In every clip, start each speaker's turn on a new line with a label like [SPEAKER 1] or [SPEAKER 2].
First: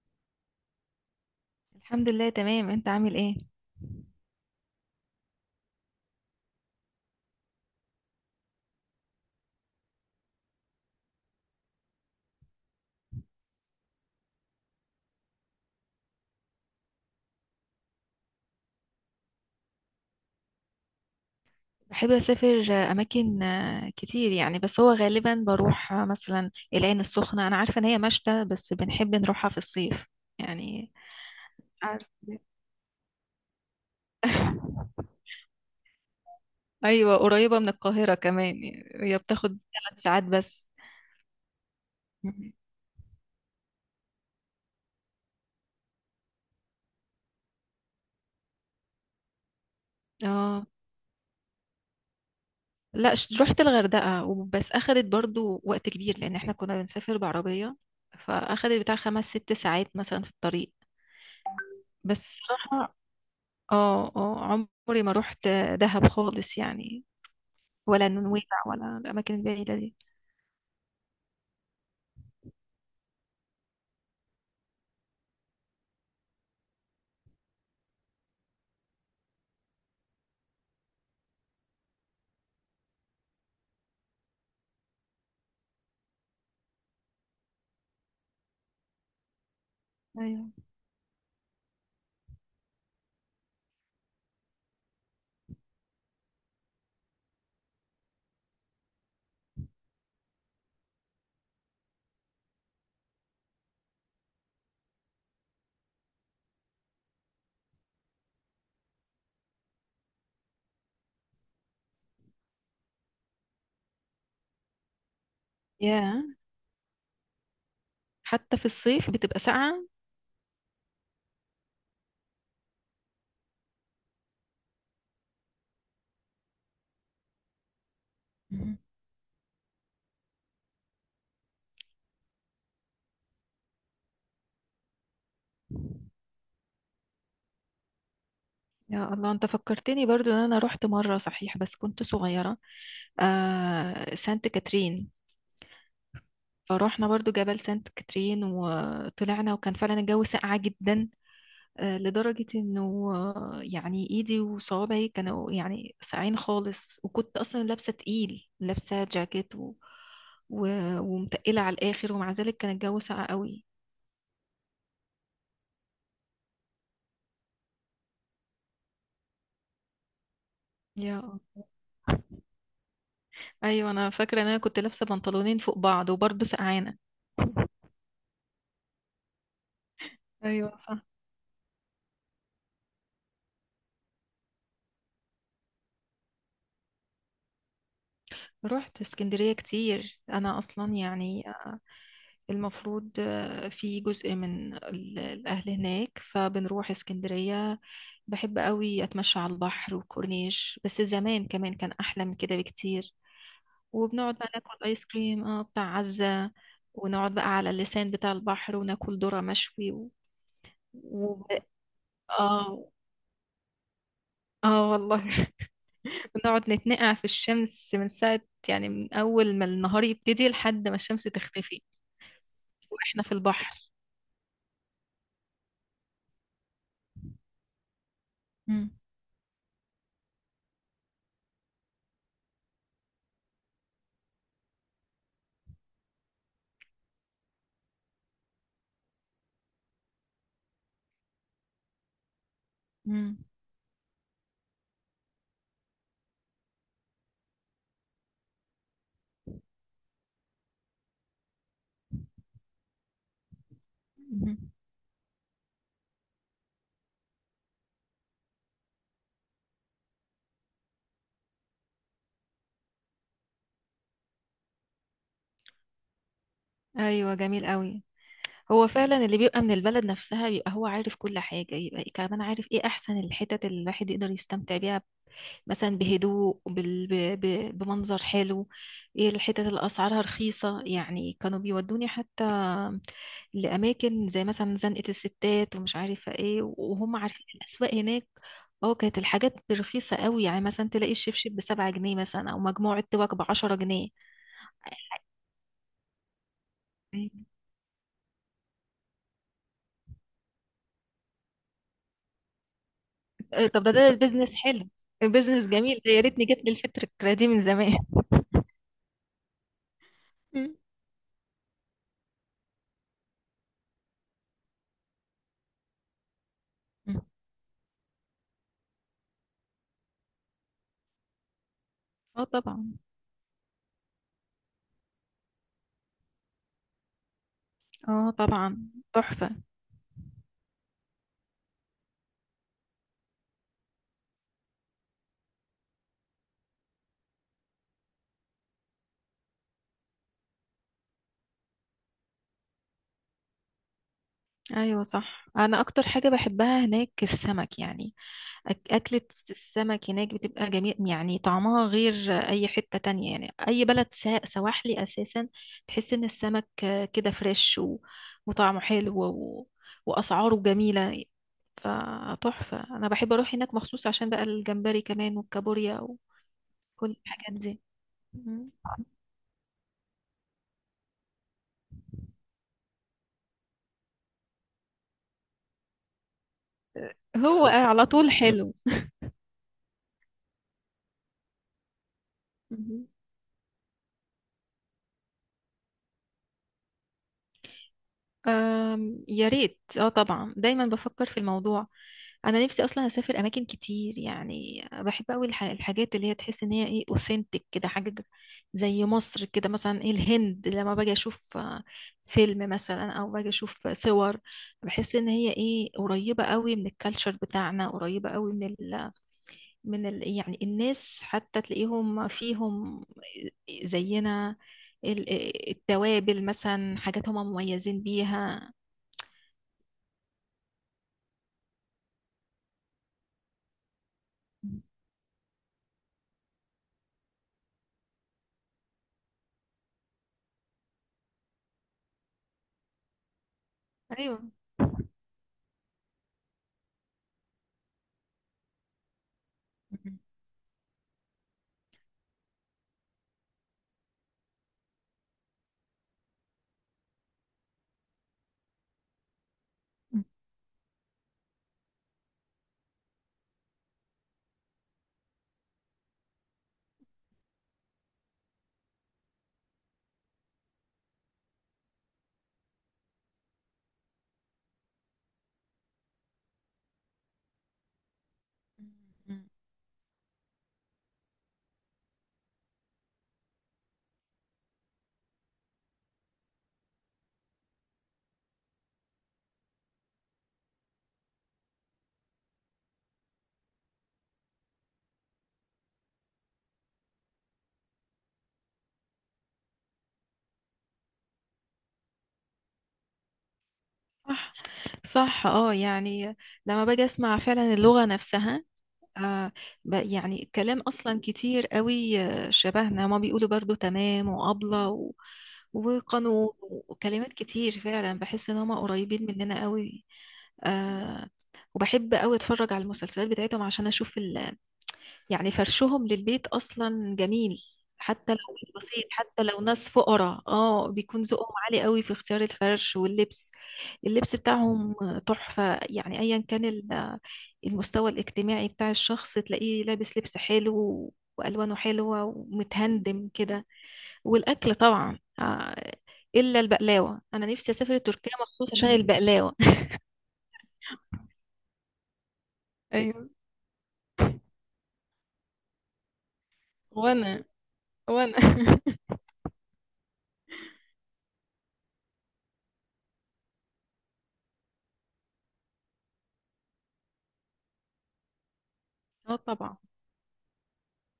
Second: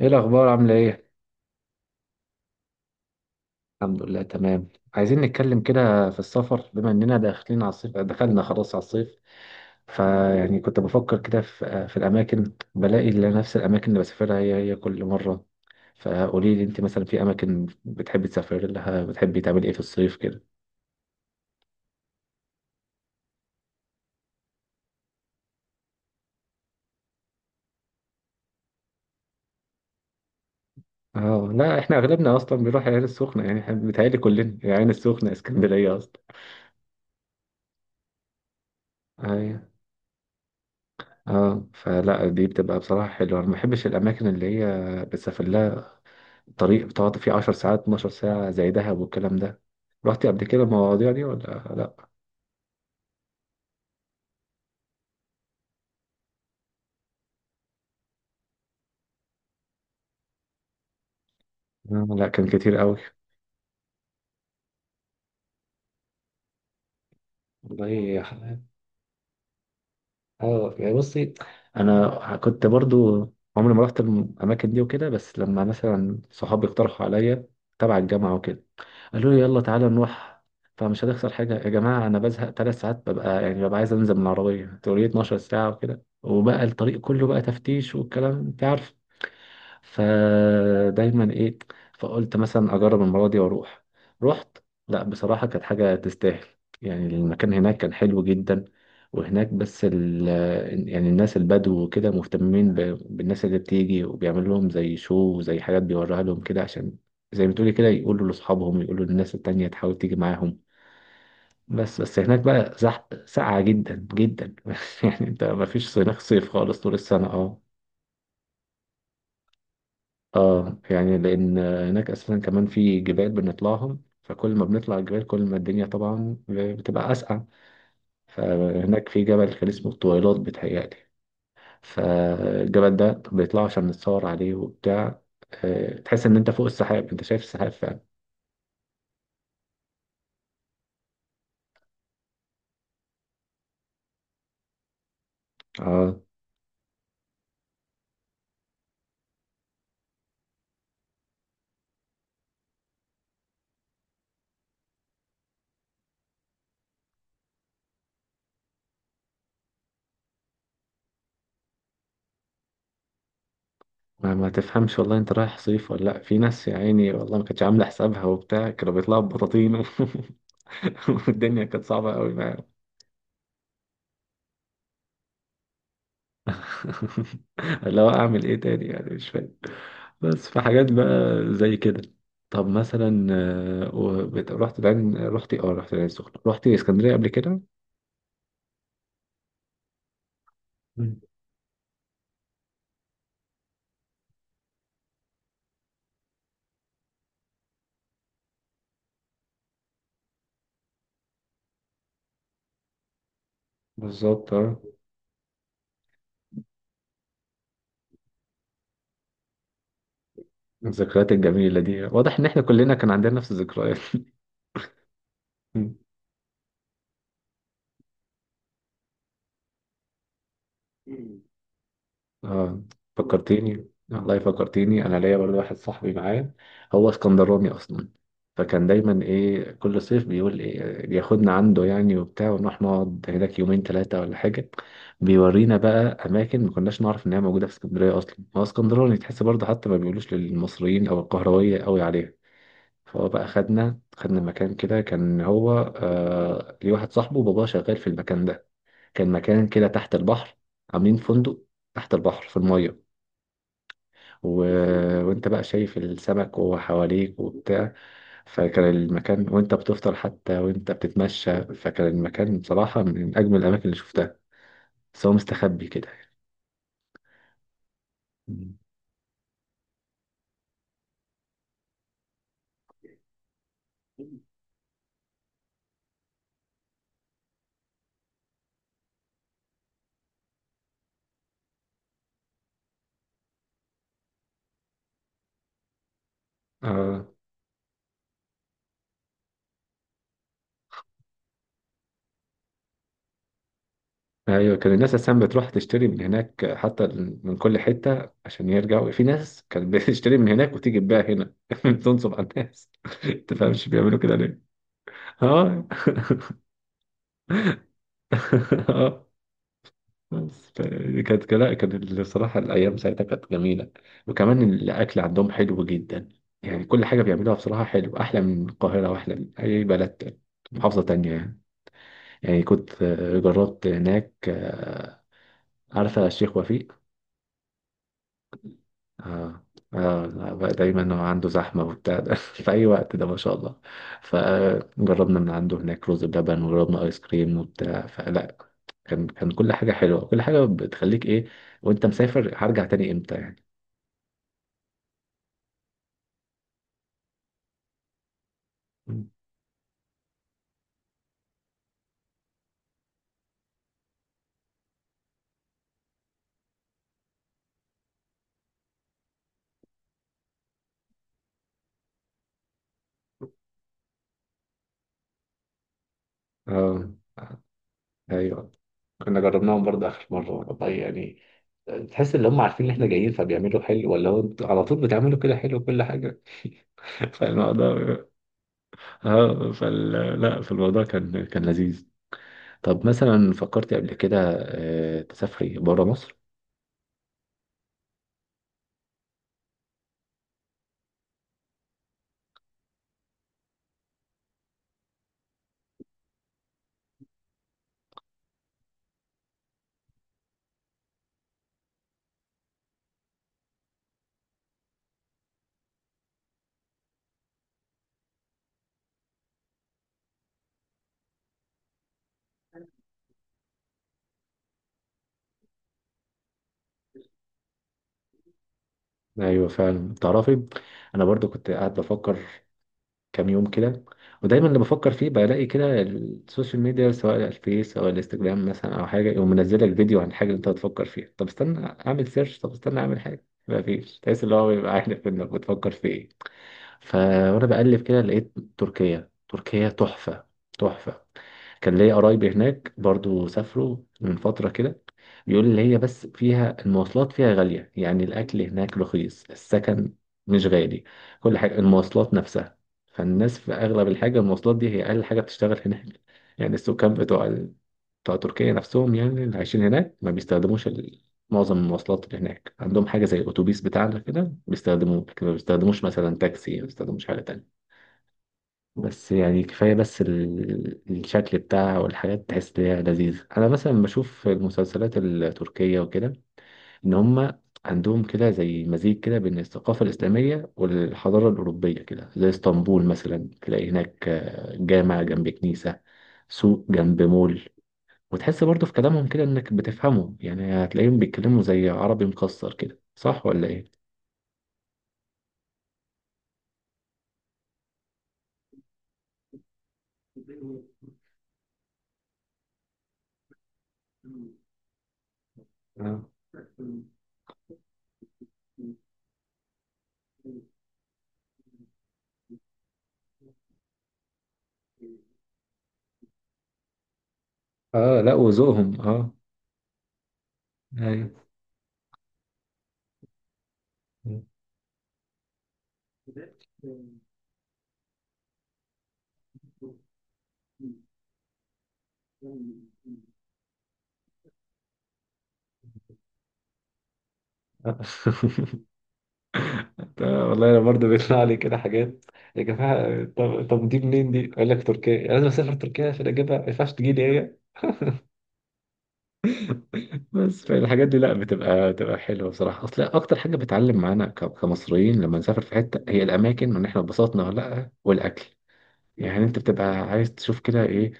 [SPEAKER 1] ايه الاخبار؟ عامله ايه؟
[SPEAKER 2] الحمد لله تمام، انت عامل ايه؟
[SPEAKER 1] الحمد لله تمام. عايزين نتكلم كده في السفر، بما اننا داخلين على الصيف، دخلنا خلاص على الصيف. فيعني كنت بفكر كده في الاماكن، بلاقي اللي نفس الاماكن اللي بسافرها هي كل مره. فقولي لي انت مثلا، في اماكن بتحبي تسافري لها؟ بتحبي تعملي ايه في الصيف كده؟
[SPEAKER 2] بحب اسافر اماكن كتير يعني، بس هو غالبا بروح مثلا العين السخنة. انا عارفة ان هي مشتى بس بنحب نروحها في الصيف يعني.
[SPEAKER 1] اه لا، احنا
[SPEAKER 2] عارفة.
[SPEAKER 1] اغلبنا اصلا بنروح العين السخنه، يعني إحنا بيتهيألي كلنا العين السخنه اسكندريه اصلا.
[SPEAKER 2] ايوه، قريبة من القاهرة كمان، يعني هي
[SPEAKER 1] ايوه،
[SPEAKER 2] بتاخد 3 ساعات بس.
[SPEAKER 1] اه. فلا دي
[SPEAKER 2] مهم.
[SPEAKER 1] بتبقى بصراحه حلوه، انا ما بحبش الاماكن اللي هي بتسافر لها الطريق بتقعد فيه 10 ساعات، 12 ساعة، زي دهب والكلام ده. رحتي قبل كده
[SPEAKER 2] اه،
[SPEAKER 1] المواضيع دي ولا لا؟
[SPEAKER 2] لا. رحت الغردقة وبس، اخدت برضو وقت كبير لان احنا كنا بنسافر بعربية، فاخدت بتاع خمس ست ساعات مثلا في الطريق. بس
[SPEAKER 1] لا، كان كتير
[SPEAKER 2] الصراحة.
[SPEAKER 1] قوي.
[SPEAKER 2] اه، اه. عمري ما روحت دهب خالص يعني،
[SPEAKER 1] والله
[SPEAKER 2] ولا
[SPEAKER 1] يا
[SPEAKER 2] نويبع،
[SPEAKER 1] حلال.
[SPEAKER 2] ولا الأماكن البعيدة دي.
[SPEAKER 1] اه يعني بصي، انا كنت برضو عمري ما رحت الاماكن دي وكده، بس لما مثلا صحابي اقترحوا عليا، تبع الجامعة وكده، قالوا لي يلا تعالى نروح، فمش هتخسر حاجة يا جماعة. أنا بزهق تلات ساعات، ببقى يعني ببقى عايز أنزل من العربية، تقولي 12 ساعة وكده؟ وبقى الطريق كله بقى تفتيش والكلام، أنت عارف.
[SPEAKER 2] ايوه.
[SPEAKER 1] فدايما ايه، فقلت مثلا اجرب المره دي واروح. رحت، لا بصراحه كانت حاجه تستاهل. يعني المكان هناك كان حلو جدا. وهناك بس ال، يعني الناس البدو وكده مهتمين بالناس اللي بتيجي، وبيعمل لهم زي شو وزي حاجات، بيوريها لهم كده، عشان زي ما تقولي كده يقولوا لاصحابهم، يقولوا للناس التانية تحاول تيجي معاهم. بس هناك بقى زحمة ساقعة جدا جدا. يعني انت ما فيش هناك
[SPEAKER 2] يا،
[SPEAKER 1] صيف خالص طول السنة. اه
[SPEAKER 2] حتى في الصيف بتبقى ساقعة.
[SPEAKER 1] اه، يعني لان هناك اساسا كمان في جبال بنطلعهم، فكل ما بنطلع الجبال كل ما الدنيا طبعا بتبقى اسقع.
[SPEAKER 2] مهم.
[SPEAKER 1] فهناك في جبل كان اسمه الطويلات بتهيألي. فالجبل ده بيطلعوا عشان نتصور عليه وبتاع. تحس ان انت فوق السحاب، انت شايف السحاب فعلا.
[SPEAKER 2] يا الله، انت فكرتني برضو ان انا رحت مرة، صحيح بس كنت صغيرة. سانت كاترين.
[SPEAKER 1] اه،
[SPEAKER 2] فروحنا برضو جبل سانت كاترين وطلعنا، وكان فعلا الجو ساقعة جدا، لدرجة انه يعني ايدي وصوابعي كانوا يعني ساقعين خالص، وكنت اصلا لابسة تقيل، لابسة جاكيت و... ومتقلة على الاخر، ومع ذلك كان الجو ساقع قوي.
[SPEAKER 1] ما تفهمش والله انت رايح صيف ولا لا. في ناس يا عيني والله ما كانتش عامله حسابها وبتاع، كانوا بيطلعوا ببطاطين.
[SPEAKER 2] يا الله.
[SPEAKER 1] والدنيا كانت صعبه قوي.
[SPEAKER 2] ايوه، انا فاكرة ان انا كنت لابسة بنطلونين فوق بعض وبرضه سقعانة.
[SPEAKER 1] اللي هو اعمل ايه تاني يعني، مش فاهم. بس في
[SPEAKER 2] ايوه
[SPEAKER 1] حاجات
[SPEAKER 2] صح.
[SPEAKER 1] بقى زي كده. طب مثلا، رحت العين، رحت إيه؟ اه رحت العين السخنة، رحت اسكندرية قبل كده.
[SPEAKER 2] رحت اسكندرية كتير انا اصلا،
[SPEAKER 1] مم.
[SPEAKER 2] يعني المفروض في جزء من الأهل هناك، فبنروح اسكندرية. بحب قوي أتمشى على البحر وكورنيش، بس زمان كمان كان أحلى من كده بكتير. وبنقعد بقى
[SPEAKER 1] بالظبط اه.
[SPEAKER 2] ناكل آيس كريم، اه، بتاع عزة. ونقعد بقى على اللسان بتاع البحر وناكل ذرة مشوي
[SPEAKER 1] الذكريات
[SPEAKER 2] و...
[SPEAKER 1] الجميلة دي، واضح ان احنا
[SPEAKER 2] اه،
[SPEAKER 1] كلنا كان عندنا نفس الذكريات.
[SPEAKER 2] اه والله. بنقعد نتنقع في الشمس من ساعة، يعني من أول ما النهار يبتدي لحد ما الشمس
[SPEAKER 1] مم.
[SPEAKER 2] تختفي
[SPEAKER 1] اه،
[SPEAKER 2] واحنا في
[SPEAKER 1] فكرتيني
[SPEAKER 2] البحر.
[SPEAKER 1] والله، فكرتيني. انا ليا برضه واحد صاحبي معايا، هو اسكندراني اصلا، فكان
[SPEAKER 2] مم.
[SPEAKER 1] دايما ايه كل صيف بيقول ايه، بياخدنا عنده يعني وبتاع، ونروح نقعد هناك يومين ثلاثه ولا حاجه. بيورينا بقى اماكن ما كناش نعرف ان هي موجوده في اسكندريه اصلا، هو اسكندراني تحس برضه حتى ما بيقولوش للمصريين او القهرويه قوي عليها. فهو
[SPEAKER 2] مم.
[SPEAKER 1] بقى خدنا، مكان كده كان هو، آه ليه، واحد صاحبه باباه شغال في المكان ده. كان مكان كده تحت البحر، عاملين فندق تحت البحر في الميه.
[SPEAKER 2] مم.
[SPEAKER 1] و... وانت بقى شايف السمك وهو حواليك وبتاع. فكان المكان وانت بتفطر حتى، وانت بتتمشى، فكان المكان بصراحة من أجمل الأماكن اللي شفتها. بس هو مستخبي كده
[SPEAKER 2] ايوه، جميل قوي.
[SPEAKER 1] يعني.
[SPEAKER 2] هو فعلا اللي بيبقى من البلد نفسها بيبقى هو عارف كل حاجة، يبقى كمان عارف ايه احسن الحتت اللي الواحد يقدر يستمتع بيها، مثلا بهدوء، بمنظر حلو، ايه الحتت اللي اسعارها رخيصة. يعني كانوا بيودوني حتى لاماكن، زي مثلا زنقة الستات ومش عارفة ايه، وهم
[SPEAKER 1] آه.
[SPEAKER 2] عارفين الاسواق هناك. اه، كانت الحاجات رخيصة قوي، يعني مثلا تلاقي الشبشب بـ7 جنيه مثلا، او مجموعة توك بـ10 جنيه.
[SPEAKER 1] أيوة، كان الناس أساسا بتروح تشتري من هناك حتى، من كل حتة، عشان يرجعوا. في ناس كانت بتشتري من هناك وتيجي تبيع هنا، تنصب على الناس.
[SPEAKER 2] طب
[SPEAKER 1] تفهمش
[SPEAKER 2] ده
[SPEAKER 1] بيعملوا كده
[SPEAKER 2] بيزنس
[SPEAKER 1] ليه؟
[SPEAKER 2] حلو. بيزنس
[SPEAKER 1] اه.
[SPEAKER 2] جميل ده، يا ريتني جت لي الفكرة دي من زمان.
[SPEAKER 1] اه. بس
[SPEAKER 2] مم.
[SPEAKER 1] كانت، لا كانت، الصراحة الأيام ساعتها كانت جميلة. وكمان الأكل عندهم حلو جدا. يعني كل
[SPEAKER 2] مم.
[SPEAKER 1] حاجة بيعملوها بصراحة حلو، أحلى من القاهرة وأحلى من أي بلد تاني، محافظة تانية يعني.
[SPEAKER 2] اه
[SPEAKER 1] يعني
[SPEAKER 2] طبعا.
[SPEAKER 1] كنت جربت هناك، آه، عارفة الشيخ وفيق؟
[SPEAKER 2] اه طبعا. تحفة.
[SPEAKER 1] اه. اه لا، بقى دايما هو عنده زحمة وبتاع ده، في أي وقت ده ما شاء الله. فجربنا من عنده هناك رز بلبن، وجربنا آيس كريم وبتاع، فلا كان، كل حاجة حلوة. كل حاجة بتخليك إيه، وأنت مسافر، هرجع تاني إمتى يعني.
[SPEAKER 2] ايوه صح، انا اكتر حاجة بحبها هناك السمك يعني. اكلة السمك هناك بتبقى جميل، يعني طعمها غير اي حتة تانية، يعني اي بلد سواحلي اساسا. تحس ان السمك كده فريش وطعمه حلو واسعاره جميلة، فتحفة. انا بحب اروح هناك مخصوص عشان بقى الجمبري كمان والكابوريا،
[SPEAKER 1] اه
[SPEAKER 2] كل الحاجات دي.
[SPEAKER 1] أيوه.
[SPEAKER 2] مم.
[SPEAKER 1] كنا جربناهم برضه آخر مرة والله يعني، تحس إن هم عارفين إن إحنا جايين فبيعملوا حلو، ولا هو أنتوا على طول بتعملوا كده حلو كل حاجة.
[SPEAKER 2] هو على
[SPEAKER 1] فالموضوع،
[SPEAKER 2] طول حلو.
[SPEAKER 1] اه فال، لا فالموضوع كان، لذيذ. طب
[SPEAKER 2] مم.
[SPEAKER 1] مثلا، فكرتي قبل كده تسافري بره مصر؟
[SPEAKER 2] يا ريت. اه طبعا، دايما بفكر في الموضوع. انا نفسي اصلا اسافر اماكن كتير، يعني بحب قوي الحاجات اللي هي تحس ان هي ايه، اوثنتك كده، حاجه زي مصر كده مثلا، ايه، الهند لما باجي اشوف فيلم مثلا، او باجي اشوف صور، بحس ان هي ايه قريبه قوي من الكالتشر بتاعنا، قريبه قوي يعني الناس حتى تلاقيهم فيهم زينا. التوابل مثلا، حاجات هم مميزين بيها.
[SPEAKER 1] ايوه فعلا تعرفي، انا برضو كنت قاعد بفكر كام يوم كده. ودايما اللي بفكر فيه بلاقي كده السوشيال ميديا، سواء الفيس او الانستجرام مثلا، او حاجه، يقوم منزل لك فيديو عن حاجه انت هتفكر فيها. طب استنى اعمل سيرش، طب استنى اعمل حاجه، ما فيش.
[SPEAKER 2] ايوه
[SPEAKER 1] تحس اللي هو بيبقى عارف انك بتفكر في ايه. فوانا بقلب كده لقيت تركيا. تركيا تحفة، تحفة. كان ليا قرايبي هناك برضو، سافروا من فترة كده. بيقول لي هي بس فيها المواصلات فيها غالية، يعني الأكل هناك رخيص، السكن مش غالي، كل حاجة. المواصلات نفسها، فالناس في أغلب الحاجة المواصلات دي هي أقل حاجة بتشتغل هناك. يعني السكان بتوع، تركيا نفسهم، يعني اللي عايشين هناك، ما بيستخدموش معظم المواصلات اللي هناك. عندهم حاجة زي الأتوبيس بتاعنا كده بيستخدموه، لكن ما بيستخدموش مثلا تاكسي، ما بيستخدموش حاجة تانية. بس يعني كفاية بس الشكل بتاعها والحاجات، تحس إن هي لذيذة. أنا مثلا بشوف المسلسلات التركية وكده، إن هما عندهم كده زي مزيج كده بين الثقافة الإسلامية والحضارة الأوروبية كده، زي اسطنبول مثلا، تلاقي هناك جامع جنب كنيسة، سوق جنب مول. وتحس برضه في كلامهم كده انك بتفهمه، يعني هتلاقيهم بيتكلموا زي عربي مكسر كده، صح ولا ايه؟
[SPEAKER 2] صح. صح، اه يعني لما باجي اسمع فعلا اللغة نفسها. آه يعني كلام اصلا كتير قوي شبهنا، ما بيقولوا برضو تمام وابلة
[SPEAKER 1] اه.
[SPEAKER 2] وقانون وكلمات كتير، فعلا بحس ان هم قريبين مننا قوي. آه وبحب قوي اتفرج على المسلسلات بتاعتهم عشان اشوف يعني فرشهم للبيت اصلا جميل،
[SPEAKER 1] اه
[SPEAKER 2] حتى
[SPEAKER 1] لا
[SPEAKER 2] لو
[SPEAKER 1] وذوقهم،
[SPEAKER 2] بسيط،
[SPEAKER 1] اه.
[SPEAKER 2] حتى لو ناس فقراء، اه، بيكون
[SPEAKER 1] ايوه.
[SPEAKER 2] ذوقهم عالي قوي في اختيار الفرش واللبس. اللبس بتاعهم تحفة يعني، ايا كان المستوى الاجتماعي بتاع الشخص تلاقيه لابس لبس حلو والوانه حلوة ومتهندم كده. والاكل طبعا، الا البقلاوة، انا نفسي اسافر تركيا مخصوص عشان البقلاوة.
[SPEAKER 1] والله انا برضه بيطلع لي كده حاجات. يا جماعه،
[SPEAKER 2] ايوه.
[SPEAKER 1] طب دي منين دي؟ اقول لك تركيا، لازم اسافر تركيا عشان اجيبها، ما ينفعش تجي
[SPEAKER 2] وانا
[SPEAKER 1] لي.
[SPEAKER 2] وانا
[SPEAKER 1] بس فالحاجات دي، لا بتبقى، حلوه بصراحه. اصل اكتر حاجه بتعلم معانا كمصريين لما نسافر في حته، هي الاماكن، وان احنا اتبسطنا ولا لا، والاكل.
[SPEAKER 2] اه
[SPEAKER 1] يعني انت
[SPEAKER 2] طبعا.
[SPEAKER 1] بتبقى عايز تشوف كده ايه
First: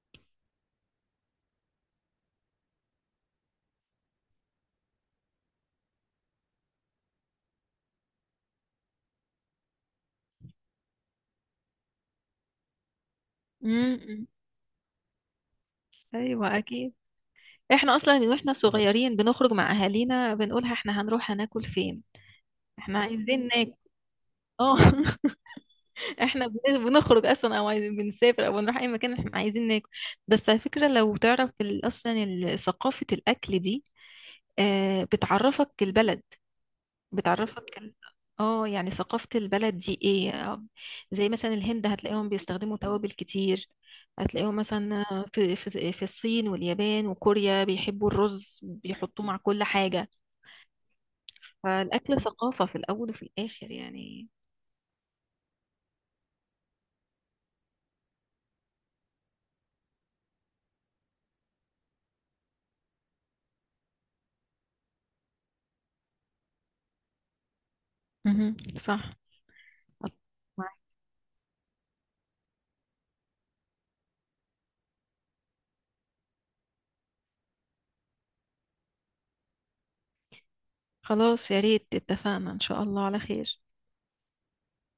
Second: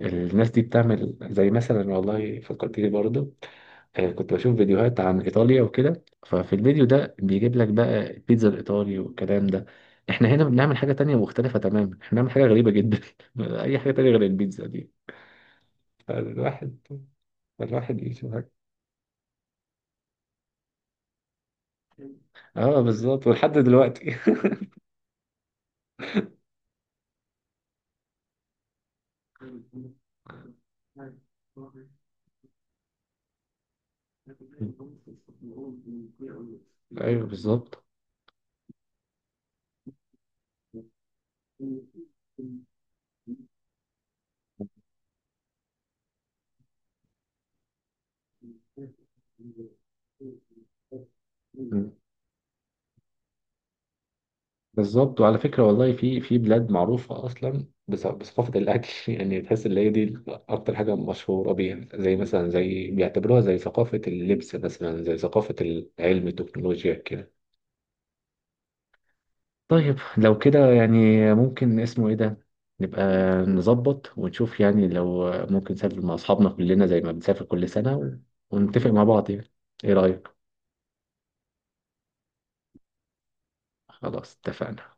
[SPEAKER 1] الناس دي بتعمل، زي مثلا، والله فكرت لي برضه، كنت بشوف فيديوهات عن ايطاليا وكده، ففي الفيديو ده بيجيب لك بقى البيتزا الايطالي والكلام ده، احنا هنا بنعمل حاجه تانية مختلفه تماما، احنا بنعمل حاجه غريبه جدا. اي حاجه تانية غير
[SPEAKER 2] امم.
[SPEAKER 1] البيتزا دي.
[SPEAKER 2] ايوه
[SPEAKER 1] فالواحد،
[SPEAKER 2] اكيد. احنا
[SPEAKER 1] الواحد
[SPEAKER 2] اصلا
[SPEAKER 1] يشوف.
[SPEAKER 2] واحنا صغيرين بنخرج مع اهالينا بنقولها، احنا هنروح هناكل فين،
[SPEAKER 1] اه
[SPEAKER 2] احنا
[SPEAKER 1] بالظبط
[SPEAKER 2] عايزين
[SPEAKER 1] ولحد
[SPEAKER 2] ناكل.
[SPEAKER 1] دلوقتي.
[SPEAKER 2] اه. احنا بنخرج اصلا، او عايزين بنسافر، او بنروح اي مكان، احنا عايزين ناكل. بس على فكره، لو تعرف اصلا ثقافه الاكل دي، بتعرفك البلد،
[SPEAKER 1] ايوه
[SPEAKER 2] بتعرفك
[SPEAKER 1] بالظبط.
[SPEAKER 2] اه يعني ثقافة البلد دي ايه. زي مثلا الهند هتلاقيهم بيستخدموا توابل كتير، هتلاقيهم مثلا في الصين واليابان وكوريا بيحبوا الرز بيحطوه مع كل حاجة.
[SPEAKER 1] مم.
[SPEAKER 2] فالأكل ثقافة في الأول وفي الآخر يعني.
[SPEAKER 1] بالظبط، وعلى فكره والله، في في بلاد معروفه اصلا بثقافه الاكل. يعني تحس ان هي دي اكتر حاجه مشهوره بيها، زي مثلا، زي بيعتبروها زي ثقافه اللبس مثلا، زي ثقافه العلم، التكنولوجيا كده.
[SPEAKER 2] مهم. صح.
[SPEAKER 1] طيب
[SPEAKER 2] أتفق
[SPEAKER 1] لو كده
[SPEAKER 2] معاك.
[SPEAKER 1] يعني، ممكن اسمه ايه ده، نبقى نظبط ونشوف، يعني لو ممكن نسافر مع اصحابنا كلنا زي ما بنسافر كل سنة، ونتفق مع بعض يعني. ايه رأيك؟
[SPEAKER 2] خلاص يا ريت، اتفقنا إن شاء الله على خير.
[SPEAKER 1] خلاص اتفقنا.